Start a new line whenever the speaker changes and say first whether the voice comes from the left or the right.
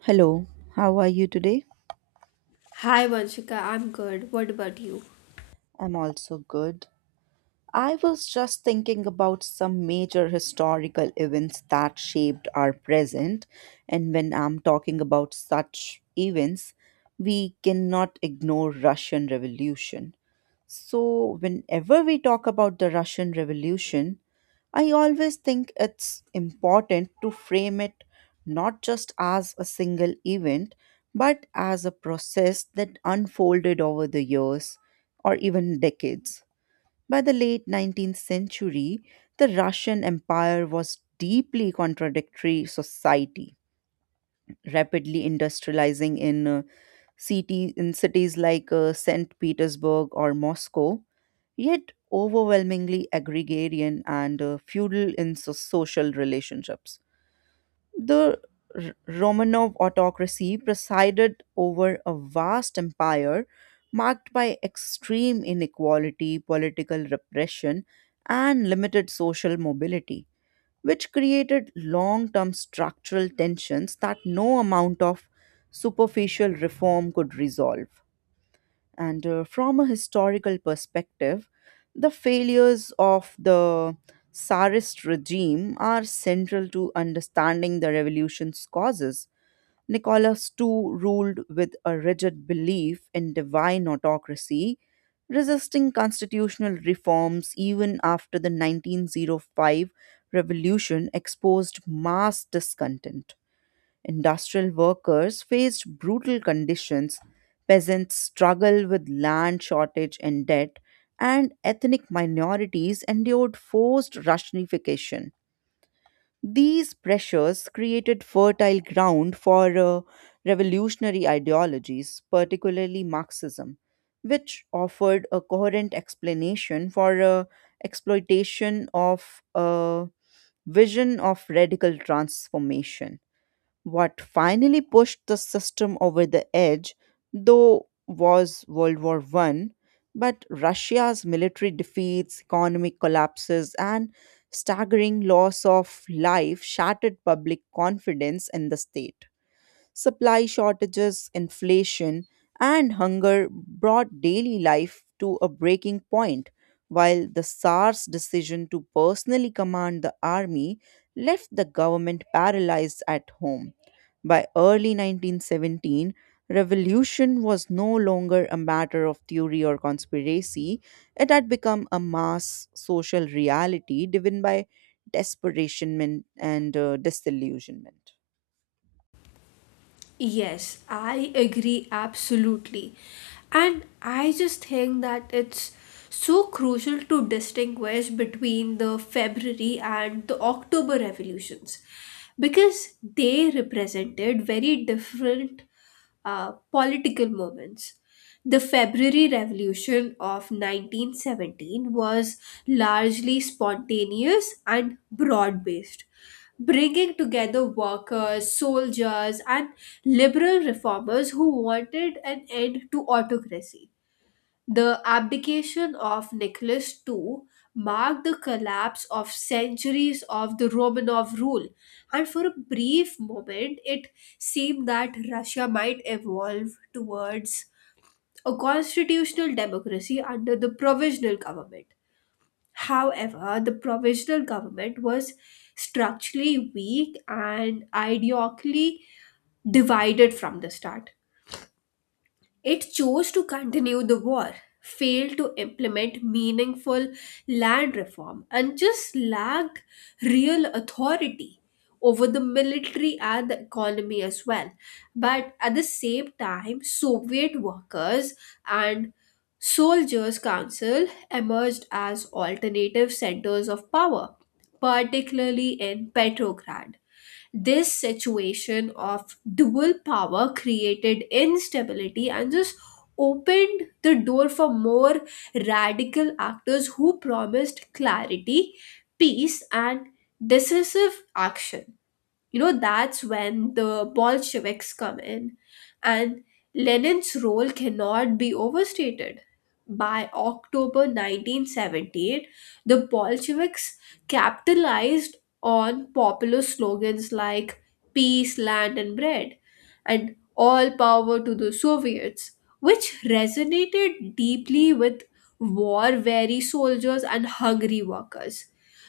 right: Hello, how are you today?
left: Hi Vanshika, I'm good. What about you?
right: I'm also good. I was just thinking about some major historical events that shaped our present, and when I'm talking about such events, we cannot ignore Russian Revolution. So whenever we talk about the Russian Revolution, I always think it's important to frame it not just as a single event, but as a process that unfolded over the years or even decades. By the late 19th century, the Russian Empire was deeply contradictory society, rapidly industrializing in city in cities like St. Petersburg or Moscow, yet overwhelmingly agrarian and feudal in social relationships. The Romanov autocracy presided over a vast empire marked by extreme inequality, political repression, and limited social mobility, which created long term structural tensions that no amount of superficial reform could resolve. And From a historical perspective, the failures of the Tsarist regime are central to understanding the revolution's causes. Nicholas II ruled with a rigid belief in divine autocracy, resisting constitutional reforms even after the 1905 revolution exposed mass discontent. Industrial workers faced brutal conditions, peasants struggled with land shortage and debt, and ethnic minorities endured forced Russianification. These pressures created fertile ground for revolutionary ideologies, particularly Marxism, which offered a coherent explanation for exploitation of a vision of radical transformation. What finally pushed the system over the edge, though, was World War One, but Russia's military defeats, economic collapses, and staggering loss of life shattered public confidence in the state. Supply shortages, inflation, and hunger brought daily life to a breaking point, while the Tsar's decision to personally command the army left the government paralyzed at home. By early 1917, revolution was no longer a matter of theory or conspiracy. It had become a mass social reality driven by desperation and disillusionment.
left: Yes, I agree absolutely. And I just think that it's so crucial to distinguish between the February and the October revolutions because they represented very different political moments. The February Revolution of 1917 was largely spontaneous and broad based, bringing together workers, soldiers, and liberal reformers who wanted an end to autocracy. The abdication of Nicholas II marked the collapse of centuries of the Romanov rule, and for a brief moment it seemed that Russia might evolve towards a constitutional democracy under the provisional government. However, the provisional government was structurally weak and ideologically divided from the start. It chose to continue the war, failed to implement meaningful land reform, and just lacked real authority over the military and the economy as well. But at the same time, Soviet workers and soldiers' council emerged as alternative centers of power, particularly in Petrograd. This situation of dual power created instability and just opened the door for more radical actors who promised clarity, peace, and decisive action. You know that's when the Bolsheviks come in, and Lenin's role cannot be overstated. By October 1978, the Bolsheviks capitalized on popular slogans like peace, land, and bread, and all power to the Soviets, which resonated deeply with war weary soldiers and hungry workers.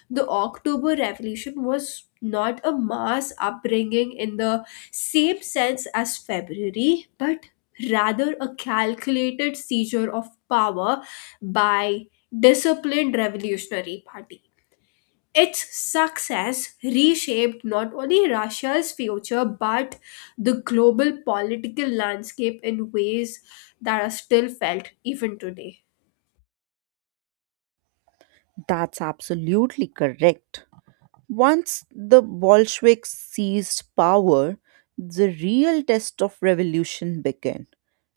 left: The October Revolution was not a mass upbringing in the same sense as February, but rather a calculated seizure of power by disciplined revolutionary party. Its success reshaped not only Russia's future but the global political landscape in ways that are still felt even today.
right: That's absolutely correct. Once the Bolsheviks seized power, the real test of revolution began.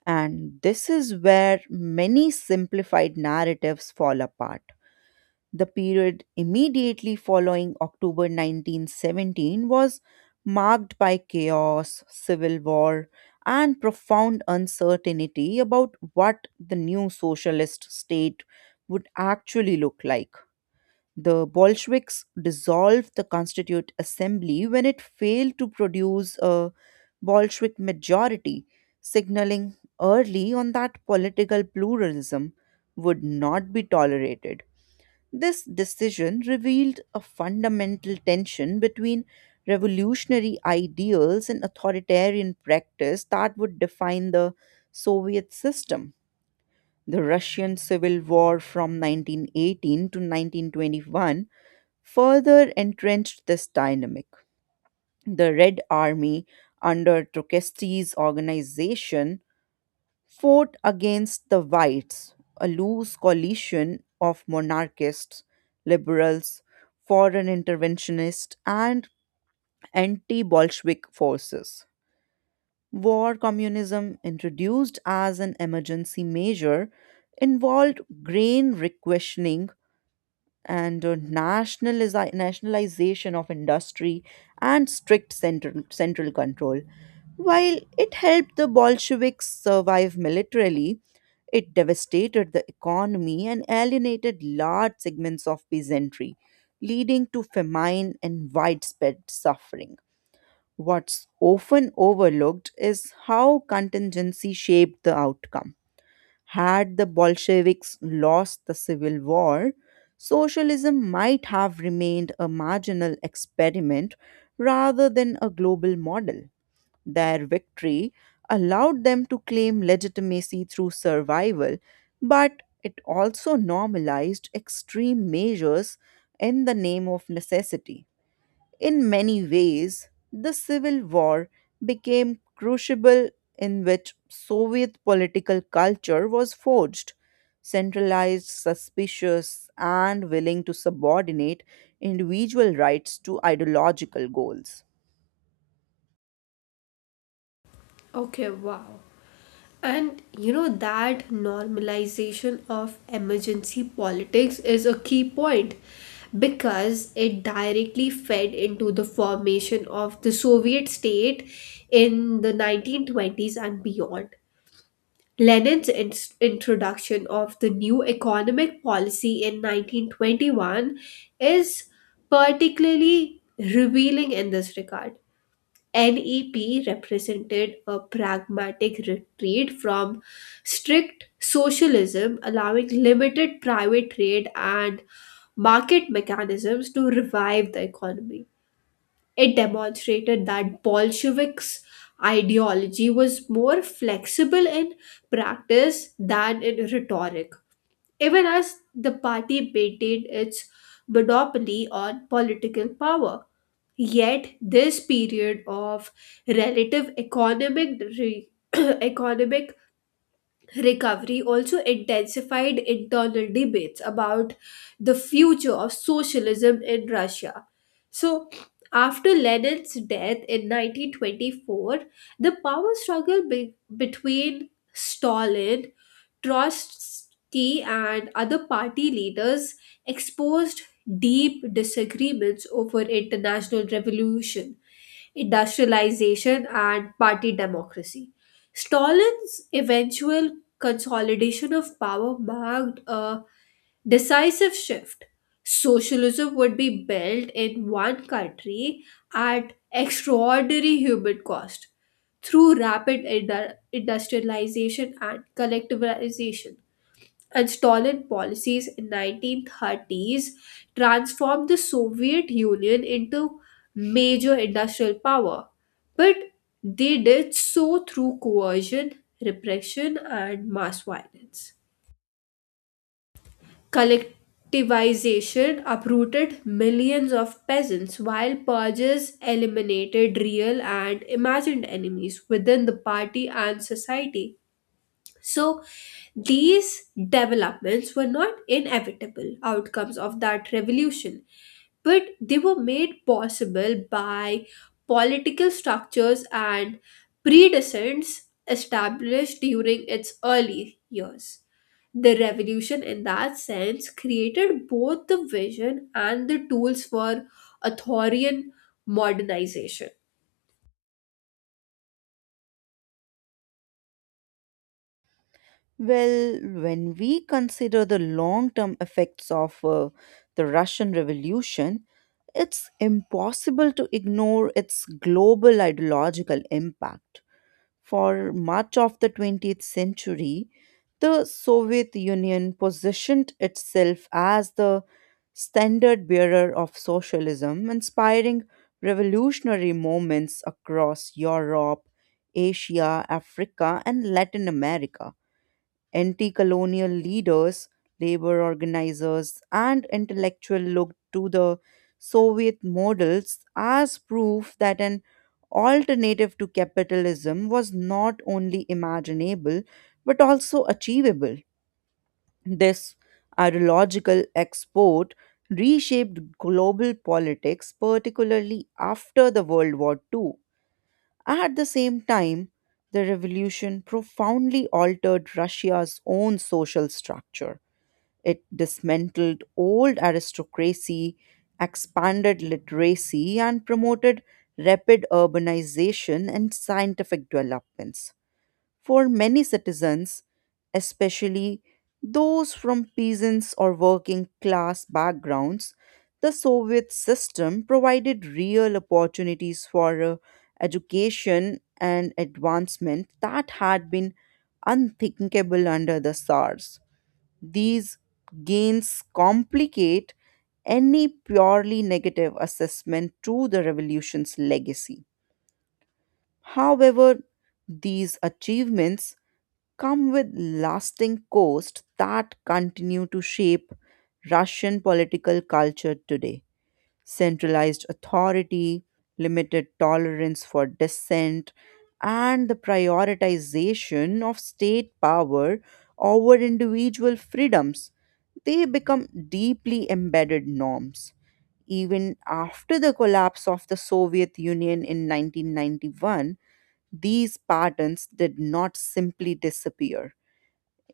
right: And this is where many simplified narratives fall apart. The period immediately following October 1917 was marked by chaos, civil war, and profound uncertainty about what the new socialist state would actually look like. The Bolsheviks dissolved the Constituent Assembly when it failed to produce a Bolshevik majority, signaling early on that political pluralism would not be tolerated. This decision revealed a fundamental tension between revolutionary ideals and authoritarian practice that would define the Soviet system. The Russian Civil War from 1918 to 1921 further entrenched this dynamic. The Red Army, under Trotsky's organization, fought against the Whites, a loose coalition of monarchists, liberals, foreign interventionists, and anti Bolshevik forces. War communism, introduced as an emergency measure, involved grain requisitioning and nationalization of industry and strict central control. While it helped the Bolsheviks survive militarily, it devastated the economy and alienated large segments of peasantry, leading to famine and widespread suffering. What's often overlooked is how contingency shaped the outcome. Had the Bolsheviks lost the Civil War, socialism might have remained a marginal experiment rather than a global model. Their victory allowed them to claim legitimacy through survival, but it also normalized extreme measures in the name of necessity. In many ways, the Civil War became crucible in which Soviet political culture was forged. Centralized, suspicious, and willing to subordinate individual rights to ideological goals.
left: Okay, wow. And you know that normalization of emergency politics is a key point because it directly fed into the formation of the Soviet state in the 1920s and beyond. Lenin's in- introduction of the new economic policy in 1921 is particularly revealing in this regard. NEP represented a pragmatic retreat from strict socialism, allowing limited private trade and market mechanisms to revive the economy. It demonstrated that Bolsheviks' ideology was more flexible in practice than in rhetoric, even as the party maintained its monopoly on political power. Yet, this period of relative economic re- economic recovery also intensified internal debates about the future of socialism in Russia. So, after Lenin's death in 1924, the power struggle between Stalin, Trotsky, and other party leaders exposed deep disagreements over international revolution, industrialization, and party democracy. Stalin's eventual consolidation of power marked a decisive shift. Socialism would be built in one country at extraordinary human cost through rapid industrialization and collectivization. And Stalin policies in 1930s transformed the Soviet Union into major industrial power. But they did so through coercion, repression, and mass violence. Collectivization uprooted millions of peasants, while purges eliminated real and imagined enemies within the party and society. So, these developments were not inevitable outcomes of that revolution, but they were made possible by political structures and precedents established during its early years. The revolution, in that sense, created both the vision and the tools for Arthurian modernization.
right: Well, when we consider the long term effects of the Russian Revolution, it's impossible to ignore its global ideological impact. For much of the 20th century, the Soviet Union positioned itself as the standard bearer of socialism, inspiring revolutionary movements across Europe, Asia, Africa, and Latin America. Anti colonial leaders, labor organizers, and intellectuals looked to the Soviet models as proof that an alternative to capitalism was not only imaginable but also achievable. This ideological export reshaped global politics, particularly after the World War II. At the same time, the revolution profoundly altered Russia's own social structure. It dismantled old aristocracy, expanded literacy, and promoted rapid urbanization and scientific developments. For many citizens, especially those from peasants or working class backgrounds, the Soviet system provided real opportunities for education and advancement that had been unthinkable under the Tsars. These gains complicate any purely negative assessment to the revolution's legacy. However, these achievements come with lasting costs that continue to shape Russian political culture today. Centralized authority, limited tolerance for dissent, and the prioritization of state power over individual freedoms, they become deeply embedded norms. Even after the collapse of the Soviet Union in 1991, these patterns did not simply disappear.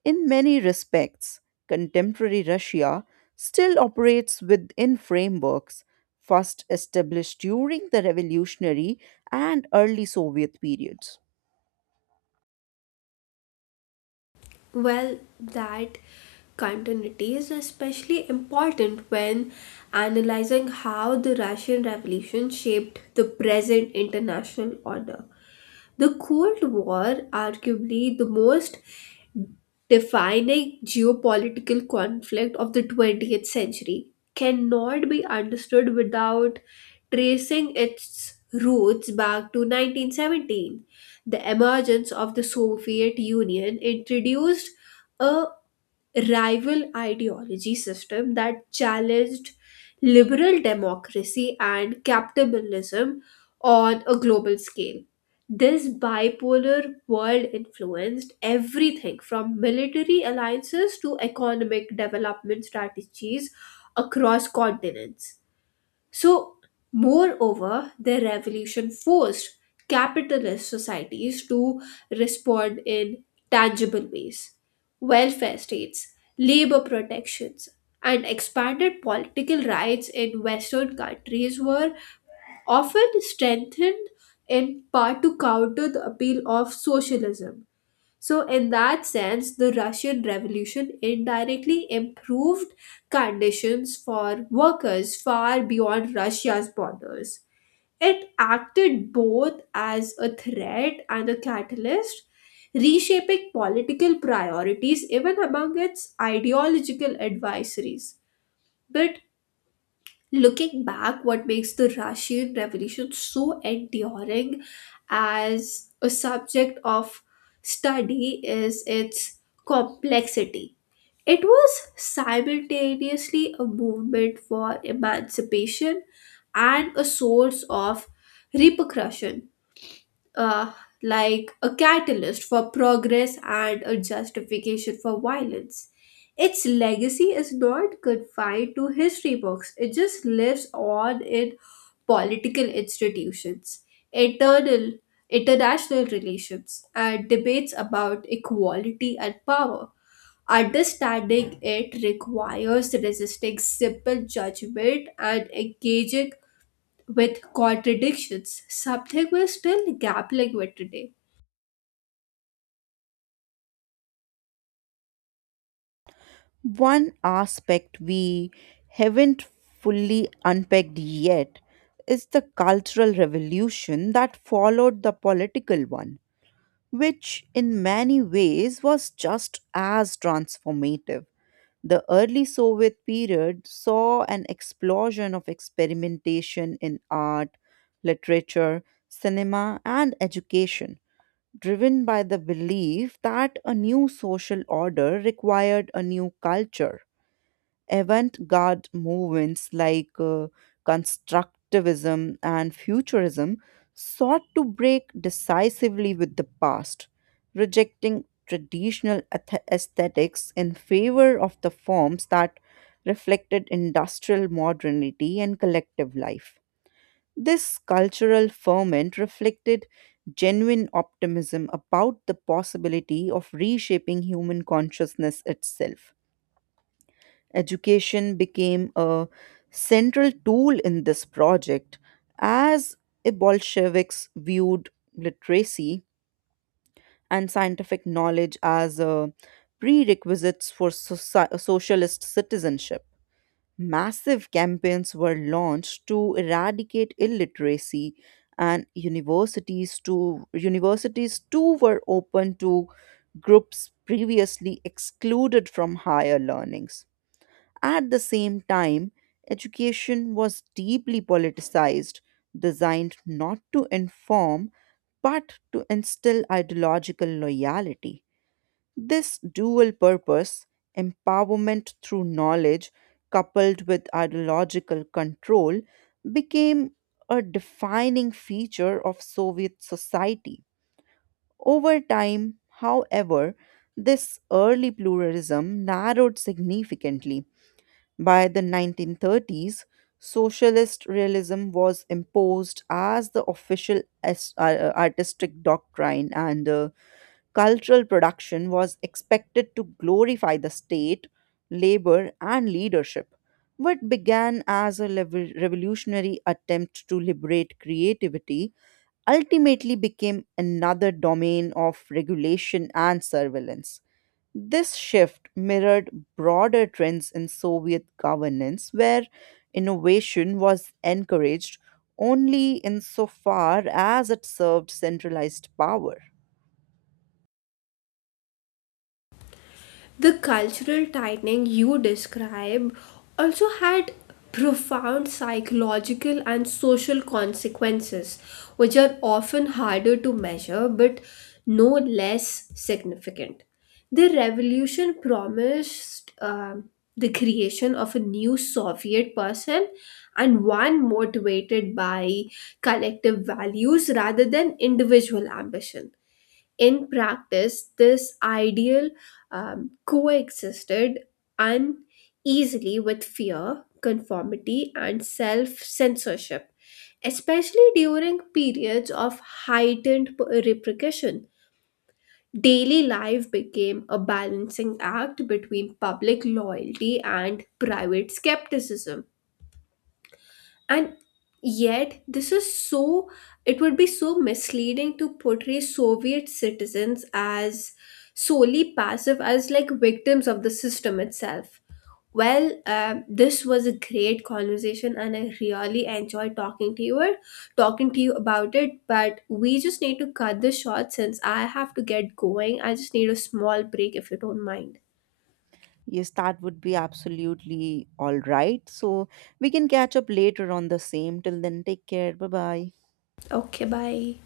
right: In many respects, contemporary Russia still operates within frameworks first established during the revolutionary and early Soviet periods.
left: Well, that continuity is especially important when analyzing how the Russian Revolution shaped the present international order. The Cold War, arguably the most defining geopolitical conflict of the 20th century, cannot be understood without tracing its roots back to 1917. The emergence of the Soviet Union introduced a rival ideology system that challenged liberal democracy and capitalism on a global scale. This bipolar world influenced everything from military alliances to economic development strategies across continents. So, moreover, the revolution forced capitalist societies to respond in tangible ways. Welfare states, labor protections, and expanded political rights in Western countries were often strengthened in part to counter the appeal of socialism. So, in that sense, the Russian Revolution indirectly improved conditions for workers far beyond Russia's borders. It acted both as a threat and a catalyst, reshaping political priorities even among its ideological advisories. But looking back, what makes the Russian Revolution so enduring as a subject of study is its complexity. It was simultaneously a movement for emancipation and a source of repercussion, uh, like a catalyst for progress and a justification for violence. Its legacy is not confined to history books, it just lives on in political institutions, internal, international relations, and debates about equality and power. Understanding it requires resisting simple judgment and engaging with contradictions, something we're still grappling with today.
right: One aspect we haven't fully unpacked yet is the cultural revolution that followed the political one, which in many ways was just as transformative. The early Soviet period saw an explosion of experimentation in art, literature, cinema, and education, driven by the belief that a new social order required a new culture avant-garde movements like constructivism and futurism sought to break decisively with the past, rejecting traditional aesthetics in favor of the forms that reflected industrial modernity and collective life. This cultural ferment reflected genuine optimism about the possibility of reshaping human consciousness itself. Education became a central tool in this project, as the Bolsheviks viewed literacy and scientific knowledge as prerequisites for socialist citizenship. Massive campaigns were launched to eradicate illiteracy, and universities too were open to groups previously excluded from higher learnings. At the same time, education was deeply politicized, designed not to inform but to instill ideological loyalty. This dual purpose, empowerment through knowledge coupled with ideological control, became a defining feature of Soviet society. Over time, however, this early pluralism narrowed significantly by the 1930s, socialist realism was imposed as the official artistic doctrine, and cultural production was expected to glorify the state, labor, and leadership. What began as a revolutionary attempt to liberate creativity ultimately became another domain of regulation and surveillance. This shift mirrored broader trends in Soviet governance, where innovation was encouraged only insofar as it served centralized power.
left: The cultural tightening you describe also had profound psychological and social consequences, which are often harder to measure but no less significant. The revolution promised the creation of a new Soviet person and one motivated by collective values rather than individual ambition. In practice, this ideal coexisted uneasily with fear, conformity, and self censorship, especially during periods of repercussion. Daily life became a balancing act between public loyalty and private skepticism, and yet, this is so, it would be so misleading to portray Soviet citizens as solely passive, as like victims of the system itself. Well, this was a great conversation, and I really enjoyed talking to you, or talking to you about it. But we just need to cut this short since I have to get going. I just need a small break if you don't mind.
right: Yes, that would be absolutely all right. So we can catch up later on the same. Till then, take care. Bye bye.
left: Okay, bye.